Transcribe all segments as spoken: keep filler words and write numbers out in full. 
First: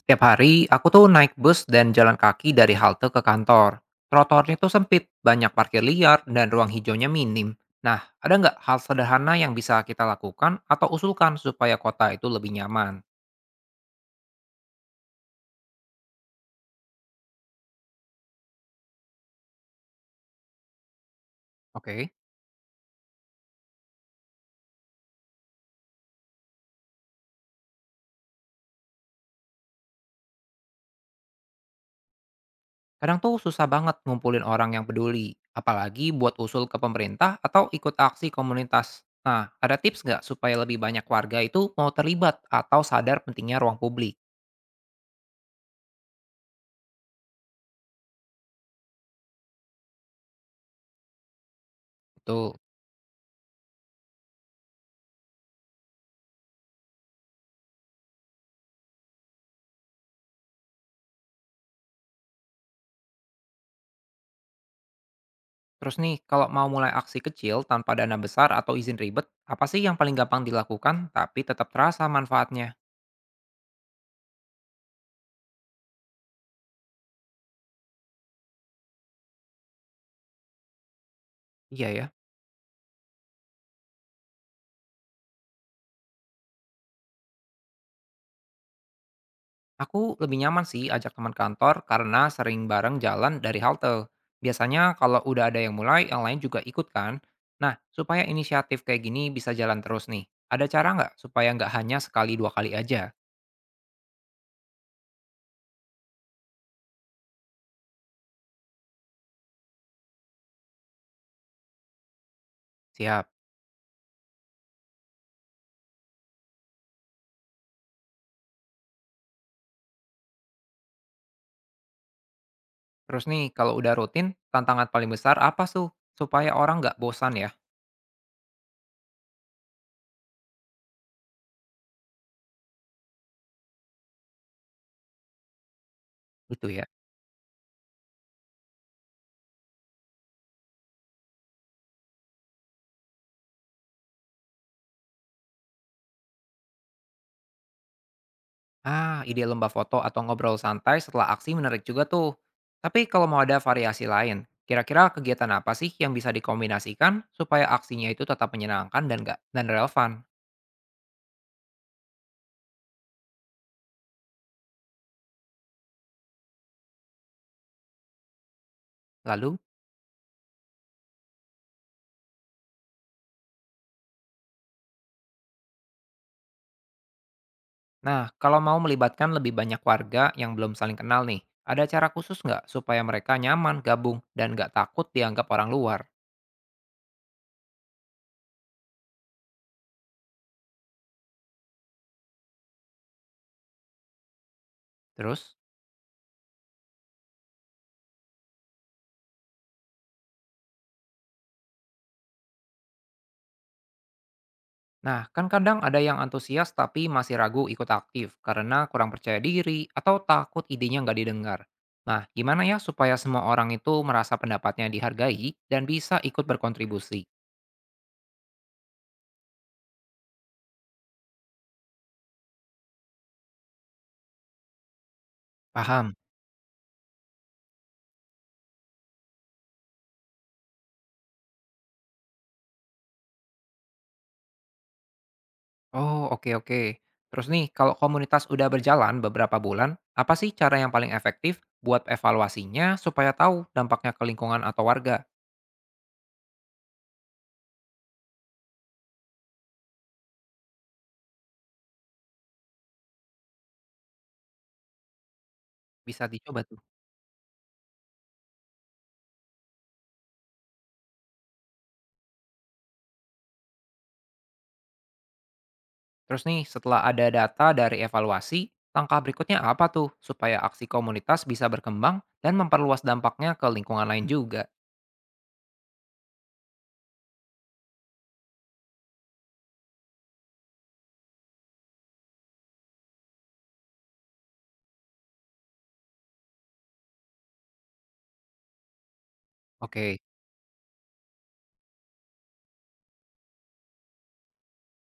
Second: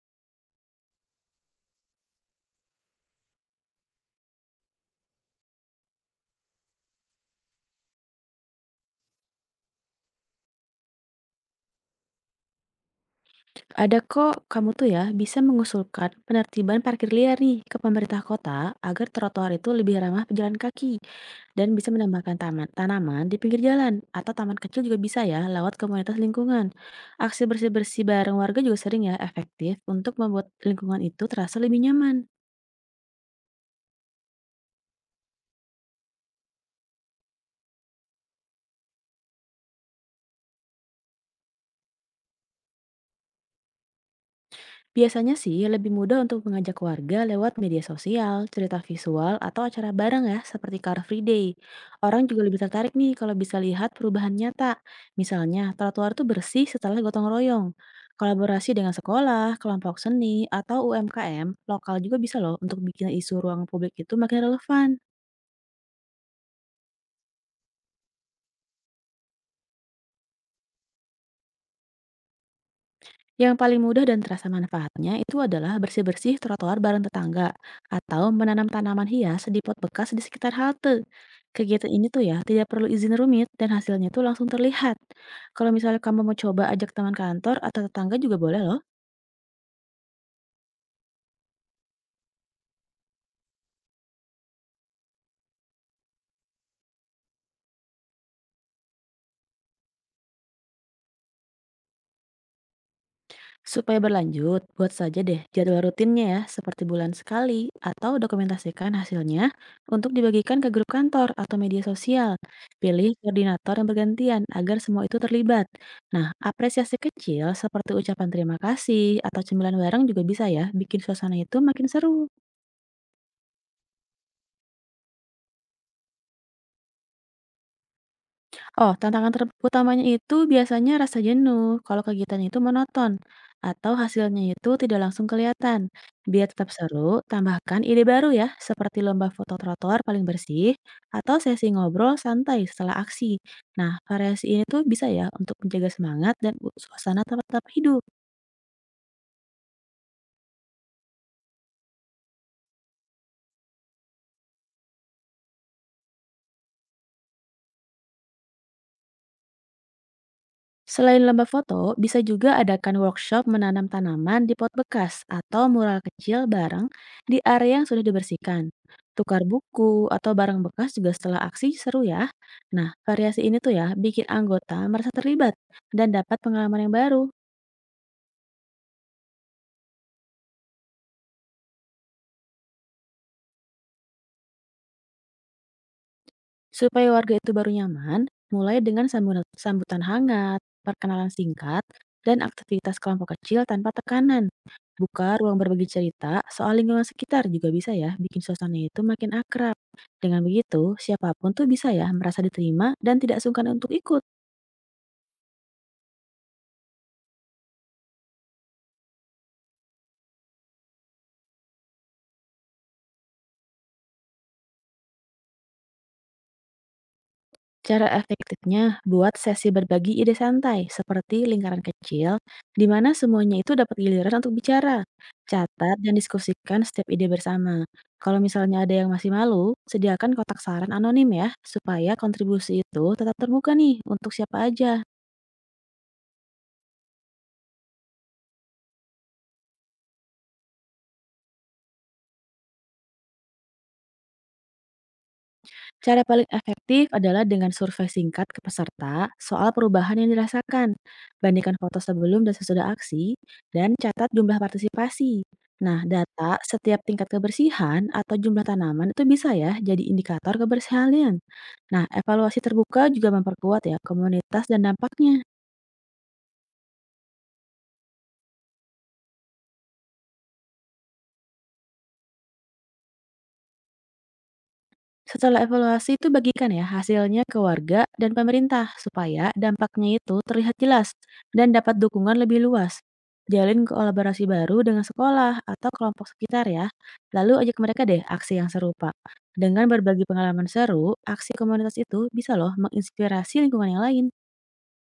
Setiap hari, aku tuh naik bus dan jalan kaki dari halte ke kantor. Trotoarnya tuh sempit, banyak parkir liar, dan ruang hijaunya minim. Nah, ada nggak hal sederhana yang bisa kita lakukan atau usulkan supaya kota itu lebih nyaman? Ada kok, kamu tuh ya bisa mengusulkan penertiban parkir liar nih ke pemerintah kota agar trotoar itu lebih ramah pejalan kaki dan bisa Oke, menambahkan taman tanaman di pinggir jalan atau taman kecil juga bisa ya lewat komunitas lingkungan. Aksi bersih-bersih bareng warga juga sering ya efektif untuk membuat lingkungan itu terasa lebih nyaman. kadang tuh susah banget ngumpulin orang yang peduli, apalagi buat usul ke pemerintah atau ikut aksi komunitas. Nah, ada tips nggak supaya lebih banyak warga itu mau terlibat atau sadar pentingnya ruang publik? Biasanya sih lebih mudah untuk mengajak warga lewat media sosial, cerita visual, atau acara bareng ya, seperti Car Free Day. Orang juga Betul. lebih tertarik nih kalau bisa lihat perubahan nyata. Misalnya, trotoar tuh bersih setelah gotong royong. Kolaborasi dengan sekolah, kelompok seni, atau U M K M, lokal juga bisa loh untuk bikin isu ruang publik itu makin relevan. Terus nih, kalau mau mulai aksi kecil tanpa dana besar atau izin ribet, apa sih yang paling gampang dilakukan tapi tetap terasa manfaatnya? Yang paling mudah dan terasa manfaatnya itu adalah bersih-bersih trotoar bareng tetangga atau menanam tanaman hias di pot bekas di sekitar halte. Kegiatan Iya ya, ini tuh ya tidak perlu izin rumit dan hasilnya tuh langsung terlihat. Kalau misalnya kamu mau coba ajak teman kantor atau tetangga juga boleh loh. aku lebih nyaman sih ajak teman kantor karena sering bareng jalan dari halte. Biasanya kalau udah ada yang mulai, yang lain juga ikut kan? Nah, supaya inisiatif kayak gini bisa jalan terus nih, ada cara nggak supaya nggak hanya sekali dua kali aja? Supaya berlanjut, buat saja deh jadwal rutinnya ya, seperti bulan sekali, atau dokumentasikan hasilnya untuk dibagikan ke grup kantor atau media sosial. Pilih Siap. koordinator yang bergantian agar semua itu terlibat. Nah, apresiasi kecil seperti ucapan terima kasih atau cemilan bareng juga bisa ya, bikin suasana itu makin seru. Terus nih, kalau udah rutin, tantangan paling besar apa tuh? Supaya orang nggak bosan ya? Oh, tantangan ter utamanya itu biasanya rasa jenuh kalau kegiatan itu monoton atau hasilnya itu tidak langsung kelihatan. Biar Gitu tetap ya. seru, tambahkan ide baru ya, seperti lomba foto trotoar paling bersih atau sesi ngobrol santai setelah aksi. Nah, variasi ini tuh bisa ya untuk menjaga semangat dan u- suasana tetap tetap hidup. Ah, ide lomba foto atau ngobrol santai setelah aksi menarik juga tuh. Tapi kalau mau ada variasi lain, kira-kira kegiatan apa sih yang bisa dikombinasikan supaya aksinya itu tetap menyenangkan dan gak dan relevan? Selain lomba foto, bisa juga adakan workshop menanam tanaman di pot bekas atau mural kecil bareng di area yang sudah dibersihkan. Tukar Lalu, buku atau barang bekas juga setelah aksi seru ya. Nah, variasi ini tuh ya bikin anggota merasa terlibat dan dapat pengalaman yang baru. nah kalau mau melibatkan lebih banyak warga yang belum saling kenal nih, ada cara khusus nggak supaya mereka nyaman gabung dan nggak takut dianggap orang luar? Supaya warga itu baru nyaman, mulai dengan sambutan, sambutan hangat, perkenalan singkat, dan aktivitas kelompok kecil tanpa tekanan. Buka ruang Terus? berbagi cerita soal lingkungan sekitar juga bisa ya bikin suasana itu makin akrab. Dengan begitu, siapapun tuh bisa ya merasa diterima dan tidak sungkan untuk ikut. Nah, kan kadang ada yang antusias tapi masih ragu ikut aktif karena kurang percaya diri atau takut idenya nggak didengar. Nah, gimana ya supaya semua orang itu merasa pendapatnya dihargai dan bisa ikut berkontribusi? Cara efektifnya, buat sesi berbagi ide santai, seperti lingkaran kecil, di mana semuanya itu dapat giliran untuk bicara. Catat dan Paham? diskusikan setiap ide bersama. Kalau misalnya ada yang masih malu, sediakan kotak saran anonim ya, supaya kontribusi itu tetap terbuka nih untuk siapa aja. Oh, oke oke. Terus nih, kalau komunitas udah berjalan beberapa bulan, apa sih cara yang paling efektif buat evaluasinya supaya tahu dampaknya ke lingkungan atau warga? Cara paling efektif adalah dengan survei singkat ke peserta soal perubahan yang dirasakan. Bandingkan foto sebelum dan sesudah aksi, dan catat jumlah partisipasi. Nah, Bisa data dicoba tuh. setiap tingkat kebersihan atau jumlah tanaman itu bisa ya jadi indikator kebersihan. Nah, evaluasi terbuka juga memperkuat ya komunitas dan dampaknya. Terus nih, setelah ada data dari evaluasi, langkah berikutnya apa tuh supaya aksi komunitas bisa berkembang dan memperluas dampaknya ke lingkungan lain juga? Setelah evaluasi itu bagikan ya hasilnya ke warga dan pemerintah supaya dampaknya itu terlihat jelas dan dapat dukungan lebih luas. Jalin kolaborasi baru dengan sekolah atau kelompok sekitar ya. Lalu ajak mereka deh aksi yang serupa. Dengan Oke, berbagi pengalaman seru, aksi komunitas itu bisa loh menginspirasi lingkungan yang lain.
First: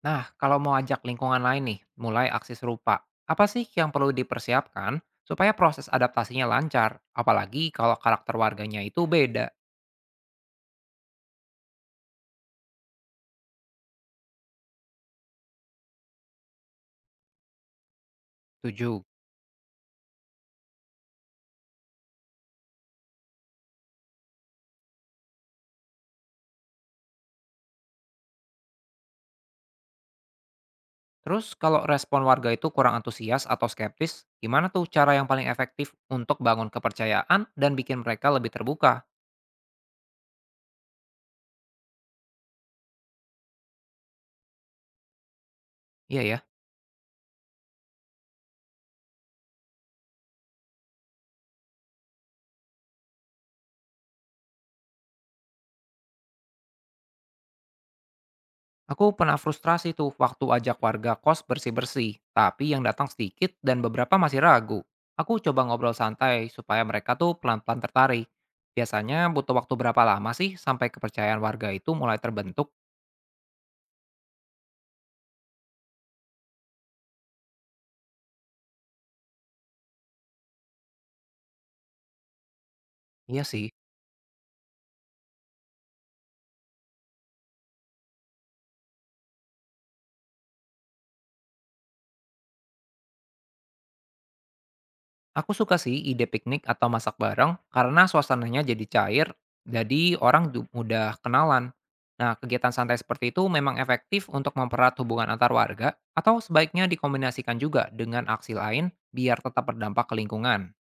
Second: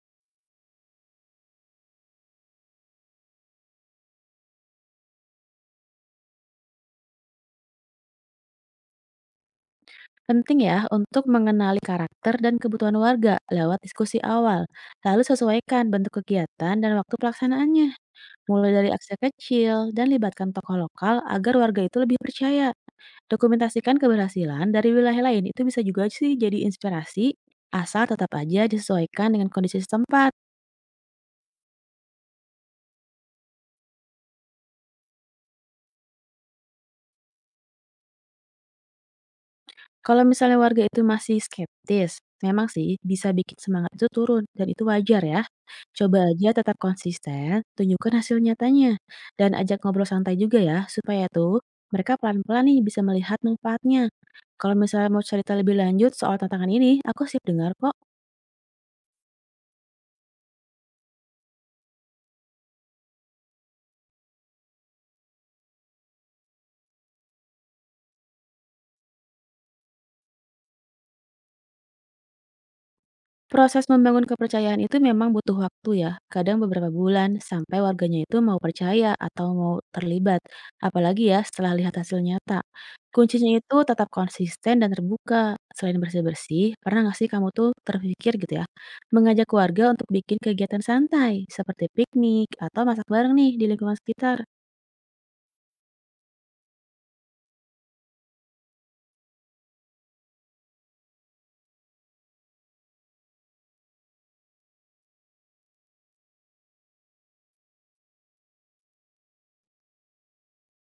nah kalau mau ajak lingkungan lain nih, mulai aksi serupa, apa sih yang perlu dipersiapkan supaya proses adaptasinya lancar? Apalagi kalau karakter warganya itu beda. Penting ya untuk mengenali karakter dan kebutuhan warga lewat diskusi awal, lalu sesuaikan bentuk kegiatan dan waktu pelaksanaannya. Mulai dari Tujuh. akses kecil dan libatkan tokoh lokal agar warga itu lebih percaya. Dokumentasikan keberhasilan dari wilayah lain itu bisa juga sih jadi inspirasi, asal tetap aja disesuaikan dengan kondisi setempat. Terus kalau respon warga itu kurang antusias atau skeptis, gimana tuh cara yang paling efektif untuk bangun kepercayaan dan bikin mereka lebih terbuka? Kalau misalnya warga itu masih skeptis, memang sih bisa bikin semangat itu turun dan itu wajar ya. Iya Coba ya. aja tetap konsisten, tunjukkan hasil nyatanya, dan ajak ngobrol santai juga ya supaya tuh mereka pelan-pelan nih bisa melihat manfaatnya. Kalau misalnya mau cerita lebih lanjut soal tantangan ini, aku siap dengar kok. Aku pernah frustrasi tuh waktu ajak warga kos bersih-bersih, tapi yang datang sedikit dan beberapa masih ragu. Aku coba ngobrol santai supaya mereka tuh pelan-pelan tertarik. Biasanya butuh waktu berapa lama sih sampai kepercayaan warga itu mulai terbentuk? Proses membangun kepercayaan itu memang butuh waktu ya, kadang beberapa bulan sampai warganya itu mau percaya atau mau terlibat, apalagi ya setelah lihat hasil nyata. Iya Kuncinya sih. itu tetap konsisten dan terbuka. Selain bersih-bersih, pernah nggak sih kamu tuh terpikir gitu ya, mengajak keluarga untuk bikin kegiatan santai, seperti piknik atau masak bareng nih di lingkungan sekitar? Aku suka sih ide piknik atau masak bareng karena suasananya jadi cair, jadi orang du- mudah kenalan. Nah, kegiatan santai seperti itu memang efektif untuk mempererat hubungan antar warga atau sebaiknya dikombinasikan juga dengan aksi lain biar tetap berdampak ke lingkungan.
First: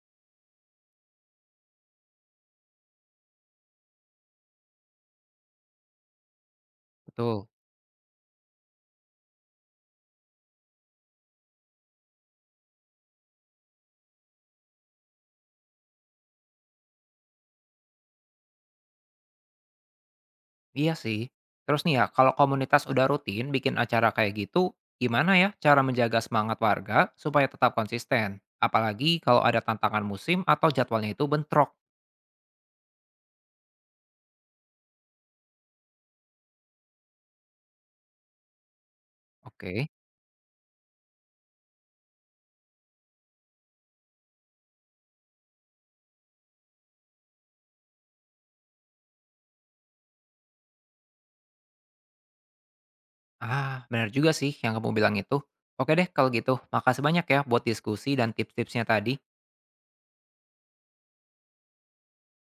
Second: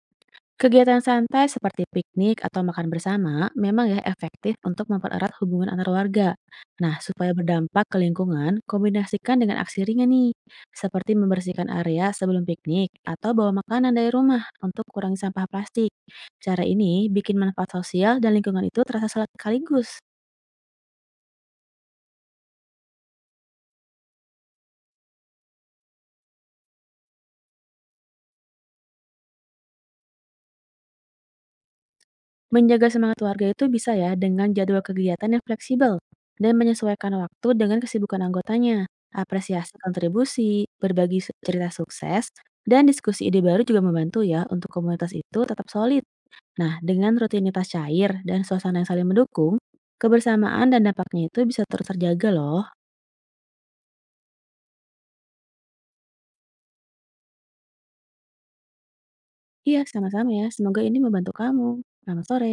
Kegiatan santai seperti piknik atau makan bersama memang ya efektif untuk mempererat hubungan antar warga. Nah, supaya Betul. berdampak ke lingkungan, kombinasikan dengan aksi ringan nih, seperti membersihkan area sebelum piknik atau bawa makanan dari rumah untuk kurangi sampah plastik. Cara ini bikin manfaat sosial dan lingkungan itu terasa sekaligus. Iya sih. Terus nih ya, kalau komunitas udah rutin bikin acara kayak gitu, gimana ya cara menjaga semangat warga supaya tetap konsisten? Apalagi kalau ada tantangan musim atau jadwalnya itu bentrok. Menjaga semangat warga itu bisa ya dengan jadwal kegiatan yang fleksibel dan menyesuaikan waktu dengan kesibukan anggotanya. Apresiasi Oke. kontribusi, berbagi su- cerita sukses, dan diskusi ide baru juga membantu ya untuk komunitas itu tetap solid. Nah, dengan rutinitas cair dan suasana yang saling mendukung, kebersamaan dan dampaknya itu bisa terus terjaga loh. Ah, benar juga sih yang kamu bilang itu. Oke deh kalau gitu, makasih banyak ya buat diskusi dan tips-tipsnya tadi. Iya, sama-sama ya. Semoga ini membantu kamu. Selamat sore.